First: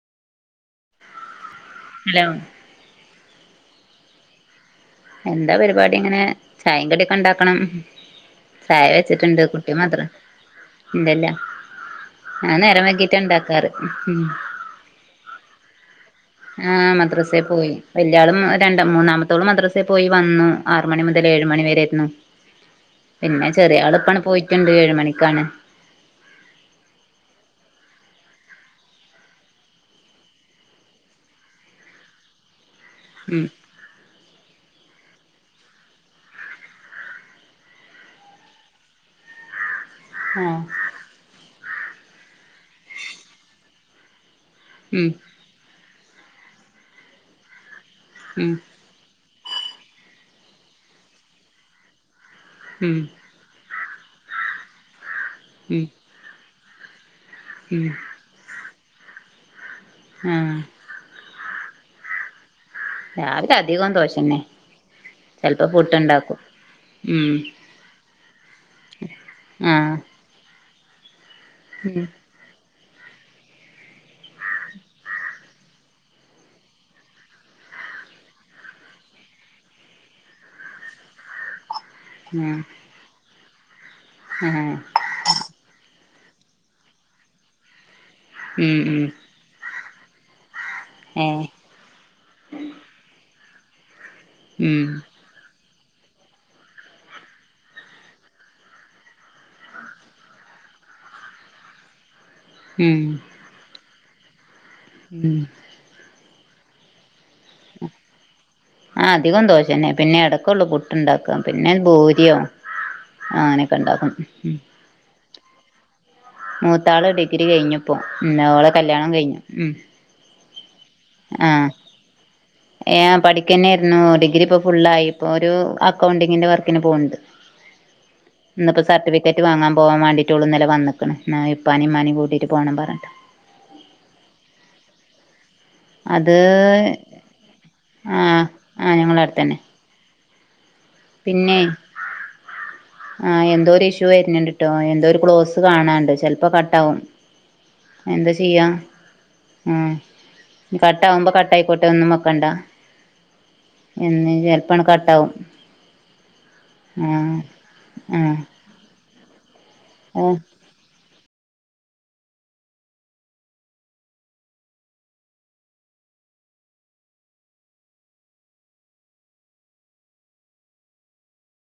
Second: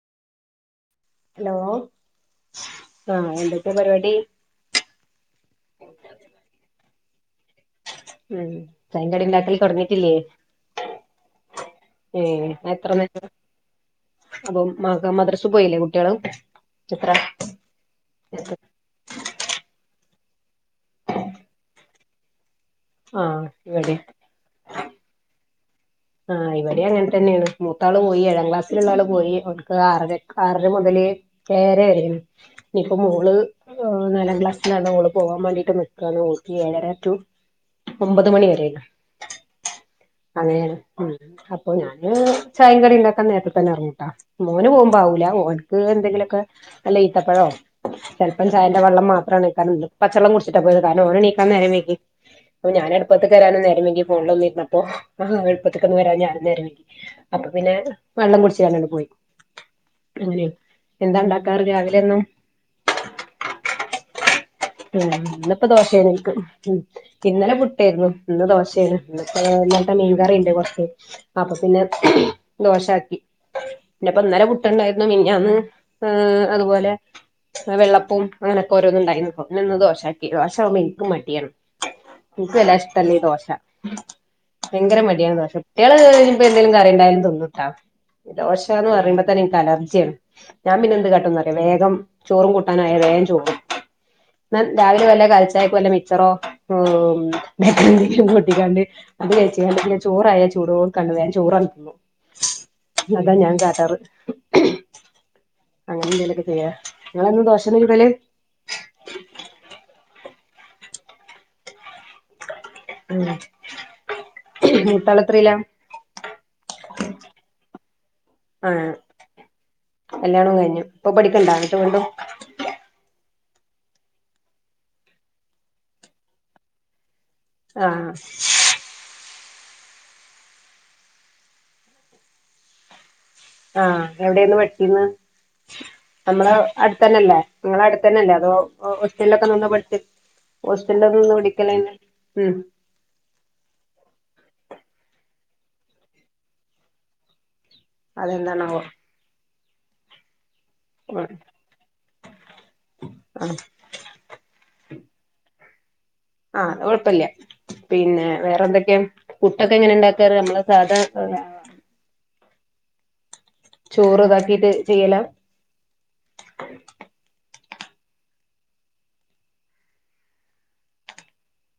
Hello? Hello? ആഹ.. എന്തൊക്കെയ പരിപാടി. എന്താ പരിപാടി ഇങ്ങനെ.. ചായയും കടിയൊക്കെ ഉണ്ടാക്കണം. ഉം ചായ ചായിം കടിം വെച്ചിട്ടുണ്ട്. ഇണ്ടാക്കല് കുട്ടി മദ്രസ തൊടങ്ങിട്ടില്ലേ ഇല്ല ല്ല. ഉം.. എത്ര നേരം ഉം അപ്പൊ മദ്രസ് പോയില്ലേ കുട്ടികള്? ആഹ.. മദ്രയിൽ പോയി. വല്യാളും രണ്ട് മൂന്നാമത്തോള് മദ്രസയിൽ പോയി. വന്നു ആറ മണി മുതൽ ഏഴ് മണി വരേയായിരുന്നു. ആഹ് പിന്നെ ചെറിയ ഇവടിം ആള് ഇപ്പൊ പോയിട്ടുണ്ട് ഏഴ മണിക്കാണ്. ആഹ.. ഇവിടെ അങ്ങനെ തന്നെയാണ് മൂത്താൾ പോയി. ഏഴാം ക്ലാസ്സിലുള്ള ആള് പോയി. അവക്ക് ആറര മുതല് എയര വരെയാണ്. ഇപ്പോ മോള് ഉം നാലാം ക്ലാസ്സിലാണ്ഓള് പോകാൻ വേണ്ടിയിട്ട് നിക്കാണ്. നോക്കി ഏഴര ടു ഒമ്പത് മണി വരെ. അങ്ങനെ ആഹ് ആണ്. ഉം.. അപ്പൊ ഞാന് ചായ കറി ഉണ്ടാക്കാൻ നേരത്തെ തന്നെ ഇറങ്ങൂട്ടാ. മോന് പോകുമ്പ ഉം ആവൂല ഓനക്ക് എന്തെങ്കിലുമൊക്കെ ഈത്തപ്പഴവോ ചെലപ്പം ഉം ചാ വെള്ളം മാത്രമാണ് ഇക്കാന് പച്ചെള്ളം കുടിച്ചിട്ടാ പോയത്. കാരണം ഓന് എനീക്കാൻ നേരം വൈകീ പിന്നെ ഞാൻ ഉം അടുപ്പത്തു നേരം വൈകി ഫോണില് നോക്കി ഇരുന്നപ്പോ എളുപ്പത്തിന് ഉം എണീറ് വരാനും ഞാനും നേരം വൈകീ അപ്പൊ പിന്നെ ഉം വെള്ളം കുടിച്ചിട്ട് അങ്ങ് പോയി. അങ്ങനെയ.. ആഹ് എന്താ ഉണ്ടാക്കാറ് രാവിലെന്നും? രാവിലെ അധികവും ദോശതന്നെ. ഉം.. ഇന്ന് ഇപ്പോ ദോശയനക് ഉം ഇന്നലെ പുട്ടായിരുന്നു. ഇന്ന് ദോശയാണ് എന്നിട്ട് ഇന്നലത്തെ ആഹ് മീൻകറി ഇണ്ട് കുറച്ച്. അപ്പൊ.. പിന്നെ ഉം ദോശ ആക്കി. പിന്നപ്പൊ ഇന്നലെ പുട്ട്ണ്ടായിരുന്നു മിഞ്ഞാന്ന് ഏ് അതുപോലെ ന്ന്‌വെള്ളപ്പും അങ്ങനഒക്കെ ഓരോന്ന്ണ്ടായിന്നു അപ്പോപ്പിന്നെ ഇന്ന് ദോശാക്കി ദോശാവുമ്പോ എനിക്കും മടിയാണ് ഇൻക്ക് ആഹ് വല്ലാതെ ഇഷ്ടല്ല ഈ ദോശ ആഹ് ഭയങ്കര മടിയാണ് ദോശം കുട്ട്യാള് ഇനിപ്പോ എന്തെലും കറിയിണ്ടായാലും തിന്നുട്ടാ ഉം ദോശാന്ന് ഉം പറയുമ്പോ തന്നെ ഇൻക്ക് അലർജ്യാണ് ഞാൻ പിന്നെന്ത് ഏഹ് കാട്ടുന്നറിയോ വേഗം ചോറും കൂട്ടാനും അയാ വേം ചോറ്ന്നും ന്നാ ഉം രാവിലെ വല്ല കാൽച്ചായക്ക് വല്ല മിച്ചറോ ഏ് മറ്റെന്തെങ്കിലും കൂട്ടിക്കാണ്ട് അതെച്ചെ അല്ലെങ്കി ഞാൻ ചോറായ ചൂടോട് കാണ്ട് വേം ചോറങ് തിന്നും ഉം അതാ ഞാൻ കാട്ടാറ് ഉം അങ്ങനെ എന്തേലൊക്കെ ചെയ്യാ ഇങ്ങള് എന്നും ദോശന്നെ ചുടല് ഞാൻ അധികം ദോശന്നെ പിന്നെടക്കാെള്ളൂ പുട്ട്ണ്ടാക്കാ പിന്നെ ഭൂര് യ്യോ ഉം ആനെക്കെ ഇണ്ടാക്കും ഉം മൂത്താളെത്രയിലാ മൂത്താള് ഡിഗ്രി കഴിഞ്ഞുപ്പോ ന്നെ ഓളെ കല്യാണം കഴിഞ്ഞു ഉം കല്യാണോം കഴിഞ്ഞു ഇപ്പ പഠിക്ക്ണ്ടാ എന്നിട്ട് വീണ്ടും യേഹ് പഠിക്കന്നെയ്രുന്നു ഡിഗ്രി ഇപ്പോ ഫുള്ളായി ഇപ്പൊ ഒരു അക്കൗണ്ടിങ്ങിന്റെ വർക്കിന് പോണ് ണ്ട് ആഹ് ഇന്ന്പ്പോ സർട്ടിഫിക്കറ്റ് വാങ്ങാൻ പോവാൻ വേണ്ടീറ്റോള് ഇന്നലെ വന്ന്ക്ക്ണ് ന്നാ ഇപ്പാനിം ഇമ്മാനിം കൂട്ടീട്ട് പോണം പറഞ്ഞിട്ട് ആഹ് എവിടെന്നു പഠിച്ചിര്ന്നെ അത് നമ്മള് അട്ത്തന്നല്ലേ ഇങ്ങളെ അട്ത്തന്നെല്ലേ ആഹ് അതോ ആഹ് ഞങ്ങളെ ഹോസ്റ്റലൊക്കെ അടുത്തന്നെ നിന്ന് പഠ്ച്ച് ഹോസ്റ്റലൊക്കെ നിന്ന് പിന്നെ പഠിക്കലെന്നെ ഉം ആഹ് എന്തോര് ഇഷ്യൂ വെര്ന്ണ്ട്ട്ടോ എന്തോ ഒരു ക്ലോസ് കാണാണ്ട് ചെല്പോ കട്ടാവും എന്താ ചെയ്യാ അതെന്താണാവോ ഉം കാട്ടാവുമ്പോ കട്ടായിക്കോട്ടെ ഒന്നും വെക്കണ്ട ആഹ് ഇന്ന് ചെല്പാണ്ട് കട്ടാവും ആഹ് അത് കൊയപ്പല്ല്യ ആഹ് പിന്നെ വേറെ എന്തെക്കെ പുട്ടൊക്കെ എങ്ങനെ ആഹ് ഇണ്ടാക്കാറ് നമ്മള് സാധാ പോലെ ചോറ് ഇതാക്കീട്ട് ചെയ്യലാ